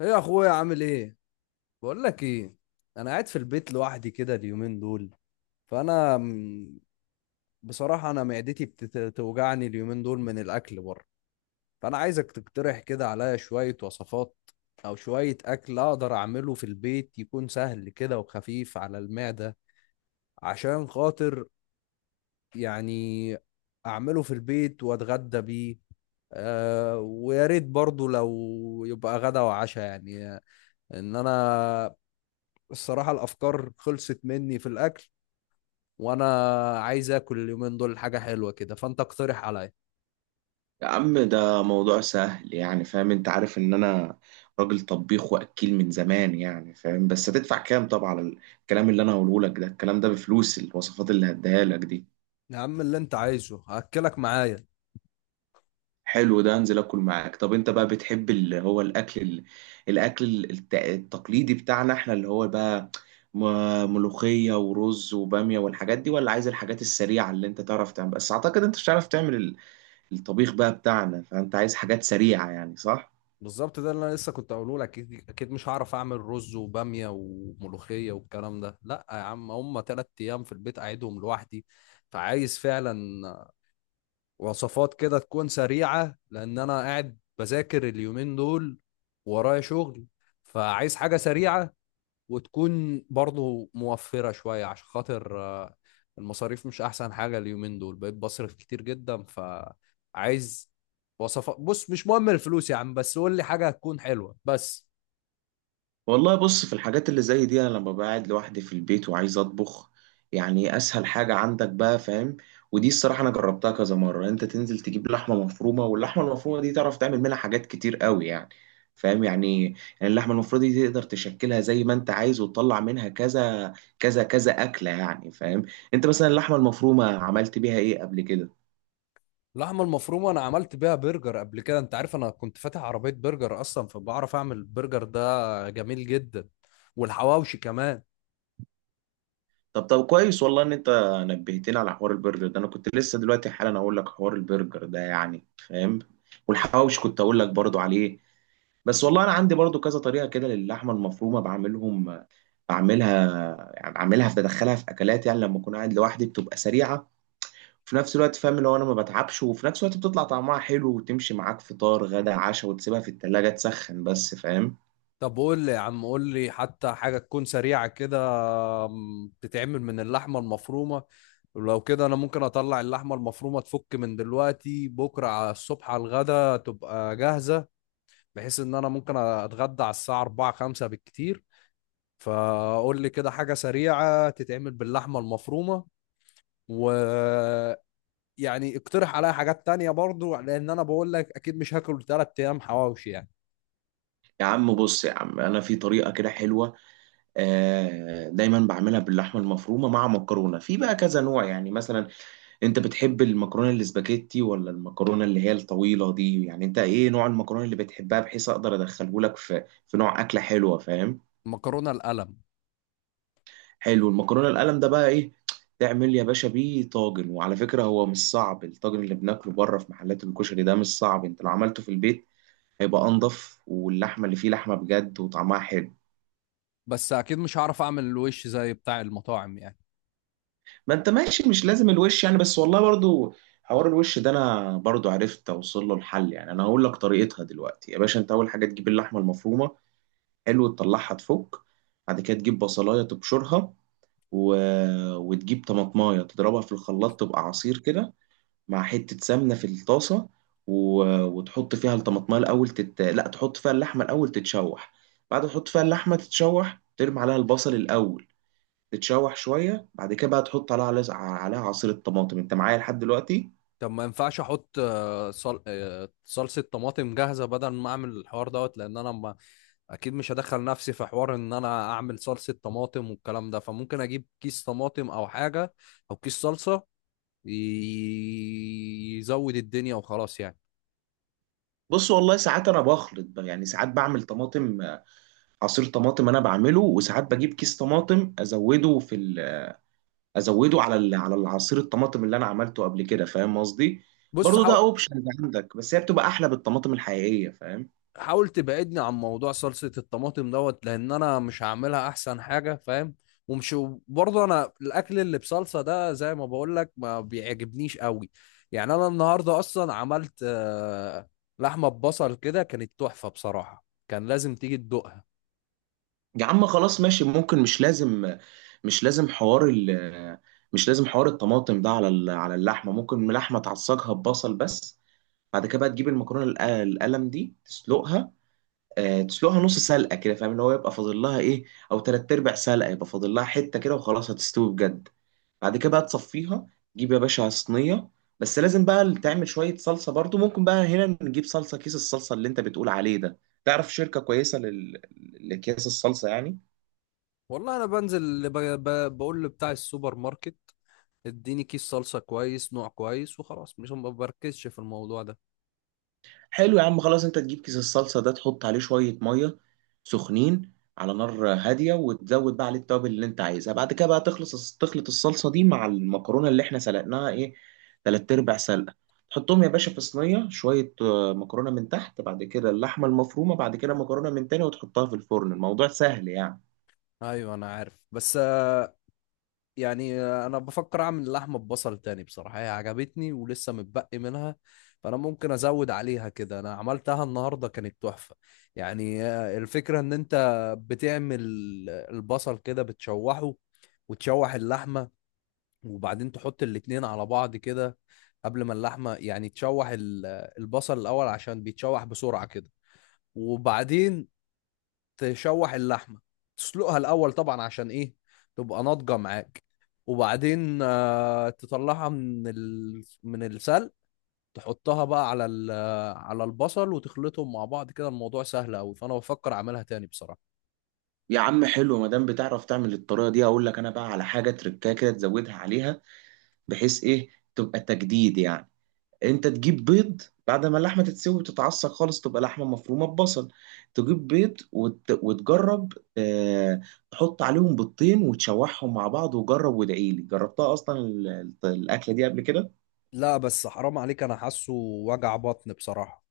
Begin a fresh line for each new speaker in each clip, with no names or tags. ايه يا اخويا، عامل ايه؟ بقول لك ايه. انا قاعد في البيت لوحدي كده اليومين دول. فانا م- بصراحه انا معدتي بتوجعني اليومين دول من الاكل بره. فانا عايزك تقترح كده عليا شويه وصفات او شويه اكل اقدر اعمله في البيت، يكون سهل كده وخفيف على المعده، عشان خاطر يعني اعمله في البيت واتغدى بيه. آه، ويا ريت برضو لو يبقى غدا وعشاء يعني. ان انا الصراحة الأفكار خلصت مني في الأكل، وأنا عايز آكل اليومين دول حاجة حلوة كده، فأنت اقترح عليا.
يا عم ده موضوع سهل، يعني فاهم؟ انت عارف ان انا راجل طبيخ واكيل من زمان، يعني فاهم؟ بس هتدفع كام طبعا على الكلام اللي انا هقوله لك ده؟ الكلام ده بفلوس، الوصفات اللي هديها لك دي.
يا عم اللي أنت عايزه هأكلك معايا.
حلو ده، انزل اكل معاك. طب انت بقى بتحب اللي هو الاكل التقليدي بتاعنا احنا، اللي هو بقى ملوخية ورز وبامية والحاجات دي، ولا عايز الحاجات السريعة اللي انت تعرف تعمل؟ بس اعتقد انت مش هتعرف تعمل الطبيخ بقى بتاعنا، فانت عايز حاجات سريعة يعني، صح؟
بالظبط، ده اللي أنا لسه كنت أقوله لك. أكيد أكيد مش هعرف أعمل رز وبامية وملوخية والكلام ده، لأ يا عم، هما تلات أيام في البيت أقعدهم لوحدي، فعايز فعلا وصفات كده تكون سريعة لأن أنا قاعد بذاكر اليومين دول ورايا شغل. فعايز حاجة سريعة، وتكون برضه موفرة شوية عشان خاطر المصاريف مش أحسن حاجة اليومين دول، بقيت بصرف كتير جدا، فعايز وصفات. بص مش مهم الفلوس يا عم، بس قول لي حاجة هتكون حلوة بس.
والله بص، في الحاجات اللي زي دي انا لما بقعد لوحدي في البيت وعايز اطبخ، يعني اسهل حاجة عندك بقى فاهم، ودي الصراحة انا جربتها كذا مرة. انت تنزل تجيب لحمة مفرومة، واللحمة المفرومة دي تعرف تعمل منها حاجات كتير قوي يعني، فاهم؟ يعني اللحمة المفرومة دي تقدر تشكلها زي ما انت عايز، وتطلع منها كذا كذا اكلة يعني، فاهم؟ انت مثلا اللحمة المفرومة عملت بيها ايه قبل كده؟
اللحمة المفرومة أنا عملت بيها برجر قبل كده. أنت عارف أنا كنت فاتح عربية برجر أصلا فبعرف أعمل برجر، ده جميل جدا، والحواوشي كمان.
طب كويس، والله ان انت نبهتني على حوار البرجر ده، انا كنت لسه دلوقتي حالا اقول لك حوار البرجر ده يعني فاهم، والحواوش كنت اقول لك برضو عليه. بس والله انا عندي برضو كذا طريقه كده للحمه المفرومه، بعملها يعني، بعملها بدخلها في اكلات، يعني لما اكون قاعد لوحدي بتبقى سريعه وفي نفس الوقت فاهم، لو انا ما بتعبش وفي نفس الوقت بتطلع طعمها حلو، وتمشي معاك فطار غدا عشاء، وتسيبها في التلاجة تسخن بس، فاهم؟
طب قول لي يا عم، قول لي حتى حاجة تكون سريعة كده، تتعمل من اللحمة المفرومة. لو كده انا ممكن اطلع اللحمه المفرومه تفك من دلوقتي، بكره على الصبح على الغدا تبقى جاهزه، بحيث ان انا ممكن اتغدى على الساعه 4 5 بالكتير. فقول لي كده حاجه سريعه تتعمل باللحمه المفرومه، و يعني اقترح عليا حاجات تانية برضو لان انا بقول لك اكيد مش هاكل 3 ايام حواوشي يعني.
يا عم بص، يا عم انا في طريقه كده حلوه، دايما بعملها باللحمه المفرومه مع مكرونه، في بقى كذا نوع يعني. مثلا انت بتحب المكرونه الاسباجيتي، ولا المكرونه اللي هي الطويله دي؟ يعني انت ايه نوع المكرونه اللي بتحبها، بحيث اقدر ادخله لك في نوع اكله حلوه فاهم؟
مكرونه القلم.
حلو، المكرونه القلم ده بقى، ايه تعمل يا باشا بيه؟ طاجن. وعلى فكره هو مش صعب، الطاجن اللي بناكله بره في محلات الكشري ده مش صعب، انت لو عملته في البيت هيبقى انضف، واللحمه اللي فيه لحمه بجد وطعمها حلو.
بس اكيد مش هعرف اعمل الوش زي بتاع المطاعم يعني.
ما انت ماشي، مش لازم الوش يعني. بس والله برضو حوار الوش ده انا برضو عرفت اوصل له الحل، يعني انا هقول لك طريقتها دلوقتي يا باشا. انت اول حاجه تجيب اللحمه المفرومه، حلو، تطلعها تفك. بعد كده تجيب بصلايه تبشرها، و... وتجيب طماطمايه تضربها في الخلاط تبقى عصير كده، مع حته سمنه في الطاسه، و... وتحط فيها الطماطمايه الاول لا، تحط فيها اللحمه الاول تتشوح. بعد ما تحط فيها اللحمه تتشوح، ترمي عليها البصل الاول تتشوح شويه، بعد كده بقى تحط عليها عصير الطماطم. انت معايا لحد دلوقتي؟
طب ما ينفعش احط صلصة طماطم جاهزة بدل ما اعمل الحوار دوت، لان انا ما... اكيد مش هدخل نفسي في حوار ان انا اعمل صلصة طماطم والكلام ده، فممكن اجيب كيس طماطم او حاجة، او كيس صلصة، يزود الدنيا وخلاص يعني.
بص والله ساعات انا بخلط بقى يعني، ساعات بعمل طماطم، عصير طماطم انا بعمله، وساعات بجيب كيس طماطم ازوده ازوده على العصير الطماطم اللي انا عملته قبل كده، فاهم قصدي؟
بص
برضو ده
حاول.
اوبشن عندك، بس هي بتبقى احلى بالطماطم الحقيقيه فاهم.
حاول تبعدني عن موضوع صلصة الطماطم دوت لأن أنا مش هعملها أحسن حاجة فاهم. ومش، برضه أنا الأكل اللي بصلصة ده زي ما بقول لك ما بيعجبنيش قوي. يعني أنا النهاردة أصلا عملت لحمة ببصل كده، كانت تحفة بصراحة، كان لازم تيجي تدوقها.
يا عم خلاص ماشي، ممكن مش لازم، مش لازم حوار ال... مش لازم حوار الطماطم ده على على اللحمه، ممكن اللحمه تعصجها ببصل بس. بعد كده بقى تجيب المكرونه القلم دي تسلقها، تسلقها نص سلقه كده، فاهم ان هو يبقى فاضل لها ايه، او تلات ارباع سلقه، يبقى فاضل لها حته كده وخلاص هتستوي بجد. بعد كده بقى تصفيها، تجيب يا باشا صينيه. بس لازم بقى تعمل شويه صلصه برضو، ممكن بقى هنا نجيب صلصه، كيس الصلصه اللي انت بتقول عليه ده. تعرف شركه كويسه لاكياس الصلصه يعني؟
والله أنا بنزل اللي بقول لبتاع السوبر ماركت، اديني كيس صلصة كويس، نوع كويس، وخلاص مش، ما بركزش في الموضوع ده.
حلو يا عم خلاص، انت تجيب كيس الصلصه ده، تحط عليه شويه ميه سخنين على نار هاديه، وتزود بقى عليه التوابل اللي انت عايزها. بعد كده بقى تخلص، تخلط الصلصه دي مع المكرونه اللي احنا سلقناها ايه، تلات ارباع سلقه. تحطهم يا باشا في صينيه، شويه مكرونه من تحت، بعد كده اللحمه المفرومه، بعد كده مكرونه من تاني، وتحطها في الفرن. الموضوع سهل يعني.
أيوه أنا عارف، بس يعني انا بفكر اعمل لحمه ببصل تاني بصراحه، هي عجبتني ولسه متبقي منها، فانا ممكن ازود عليها كده. انا عملتها النهارده كانت تحفه. يعني الفكره ان انت بتعمل البصل كده بتشوحه، وتشوح اللحمه، وبعدين تحط الاتنين على بعض كده. قبل ما اللحمه يعني تشوح البصل الاول عشان بيتشوح بسرعه كده، وبعدين تشوح اللحمه، تسلقها الاول طبعا عشان ايه؟ تبقى ناضجه معاك. وبعدين تطلعها من السلق، تحطها بقى على البصل وتخلطهم مع بعض كده. الموضوع سهل قوي، فانا بفكر اعملها تاني بصراحه.
يا عم حلو، ما دام بتعرف تعمل الطريقه دي، اقول لك انا بقى على حاجه تركاكه كده تزودها عليها، بحيث ايه، تبقى تجديد يعني. انت تجيب بيض بعد ما اللحمه تتسوي وتتعصق خالص، تبقى لحمه مفرومه ببصل، تجيب بيض وتجرب، آه... تحط عليهم بيضتين وتشوحهم مع بعض، وجرب وادعي لي، جربتها اصلا الاكله دي قبل كده.
لا بس حرام عليك، انا حاسه وجع بطن بصراحه.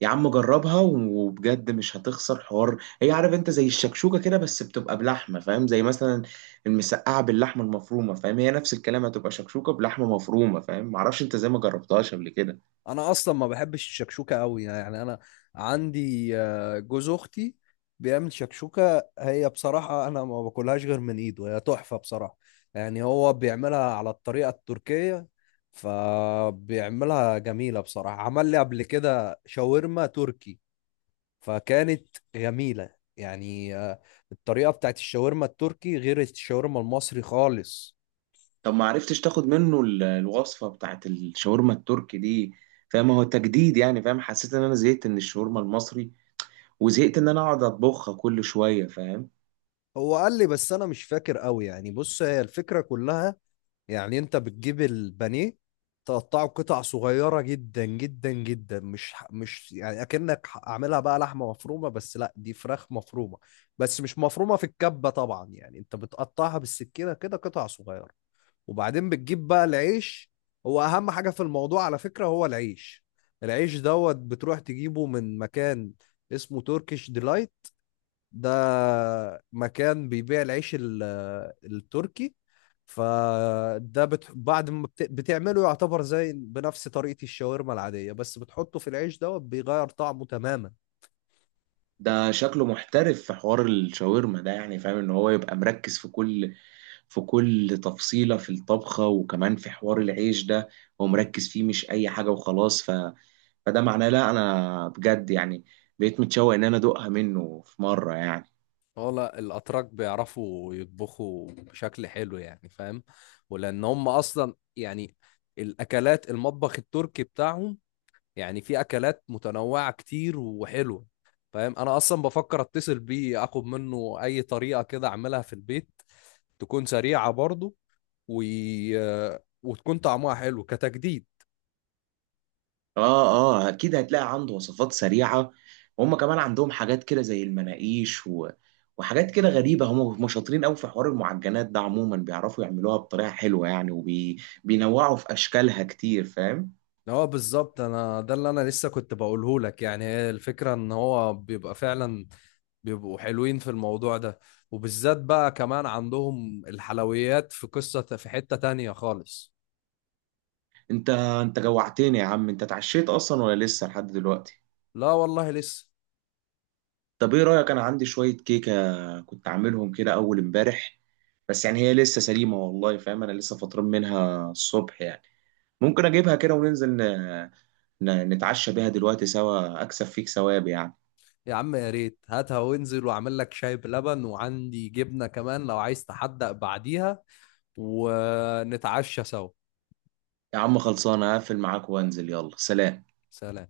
يا عم جربها وبجد مش هتخسر حوار، هي عارف انت زي الشكشوكه كده، بس بتبقى بلحمه فاهم، زي مثلا المسقعه باللحمه المفرومه فاهم، هي نفس الكلام، هتبقى شكشوكه بلحمه مفرومه فاهم، معرفش انت زي ما جربتهاش قبل كده.
انا اصلا ما بحبش الشكشوكه قوي يعني. انا عندي جوز اختي بيعمل شكشوكه، هي بصراحه انا ما باكلهاش غير من ايده، هي تحفه بصراحه. يعني هو بيعملها على الطريقه التركيه، فبيعملها جميله بصراحه. عمل لي قبل كده شاورما تركي، فكانت جميله يعني. الطريقه بتاعت الشاورما التركي غير الشاورما المصري خالص.
طب ما عرفتش تاخد منه الوصفة بتاعت الشاورما التركي دي؟ فاهم هو تجديد يعني، فاهم حسيت ان انا زهقت من الشاورما المصري، وزهقت ان انا اقعد اطبخها كل شوية فاهم.
هو قال لي بس انا مش فاكر قوي يعني. بص هي الفكره كلها، يعني انت بتجيب البانيه، تقطعه قطع صغيرة جدا جدا جدا، مش يعني اكنك اعملها بقى لحمة مفرومة، بس لا، دي فراخ مفرومة، بس مش مفرومة في الكبة طبعا. يعني انت بتقطعها بالسكينة كده قطع صغيرة، وبعدين بتجيب بقى العيش. هو اهم حاجة في الموضوع على فكرة هو العيش. العيش دوت بتروح تجيبه من مكان اسمه تركيش ديلايت. ده مكان بيبيع العيش التركي. فده بعد ما بتعمله يعتبر زي بنفس طريقة الشاورما العادية، بس بتحطه في العيش دوت بيغير طعمه تماما.
ده شكله محترف في حوار الشاورما ده، يعني فاهم ان هو يبقى مركز في كل، في كل تفصيلة في الطبخة، وكمان في حوار العيش ده هو مركز فيه، مش اي حاجة وخلاص. فده معناه لا، انا بجد يعني بقيت متشوق ان انا ادوقها منه في مرة يعني.
هو لا، الاتراك بيعرفوا يطبخوا بشكل حلو يعني فاهم. ولان هم اصلا يعني الاكلات المطبخ التركي بتاعهم، يعني في اكلات متنوعه كتير وحلوه فاهم. انا اصلا بفكر اتصل بيه اخد منه اي طريقه كده اعملها في البيت، تكون سريعة برضو و... وتكون طعمها حلو كتجديد.
اه اه، اكيد هتلاقي عنده وصفات سريعه، وهم كمان عندهم حاجات كده زي المناقيش وحاجات كده غريبه، هم شاطرين قوي في حوار المعجنات ده عموما، بيعرفوا يعملوها بطريقه حلوه يعني، وبينوعوا في اشكالها كتير فاهم.
هو بالظبط، انا ده اللي انا لسه كنت بقوله لك. يعني هي الفكرة ان هو بيبقى فعلا، بيبقوا حلوين في الموضوع ده، وبالذات بقى كمان عندهم الحلويات في قصة في حتة تانية خالص.
انت جوعتني يا عم، انت اتعشيت اصلا ولا لسه لحد دلوقتي؟
لا والله لسه.
طب ايه رايك، انا عندي شويه كيكه كنت عاملهم كده اول امبارح، بس يعني هي لسه سليمه والله فاهم، انا لسه فطران منها الصبح يعني. ممكن اجيبها كده وننزل نتعشى بيها دلوقتي سوا، اكسب فيك ثواب يعني.
يا عم يا ريت هاتها، وانزل واعمل لك شاي بلبن، وعندي جبنة كمان لو عايز تحدق بعديها، ونتعشى سوا.
يا عم خلصانه، هقفل معاك وانزل، يلا سلام.
سلام.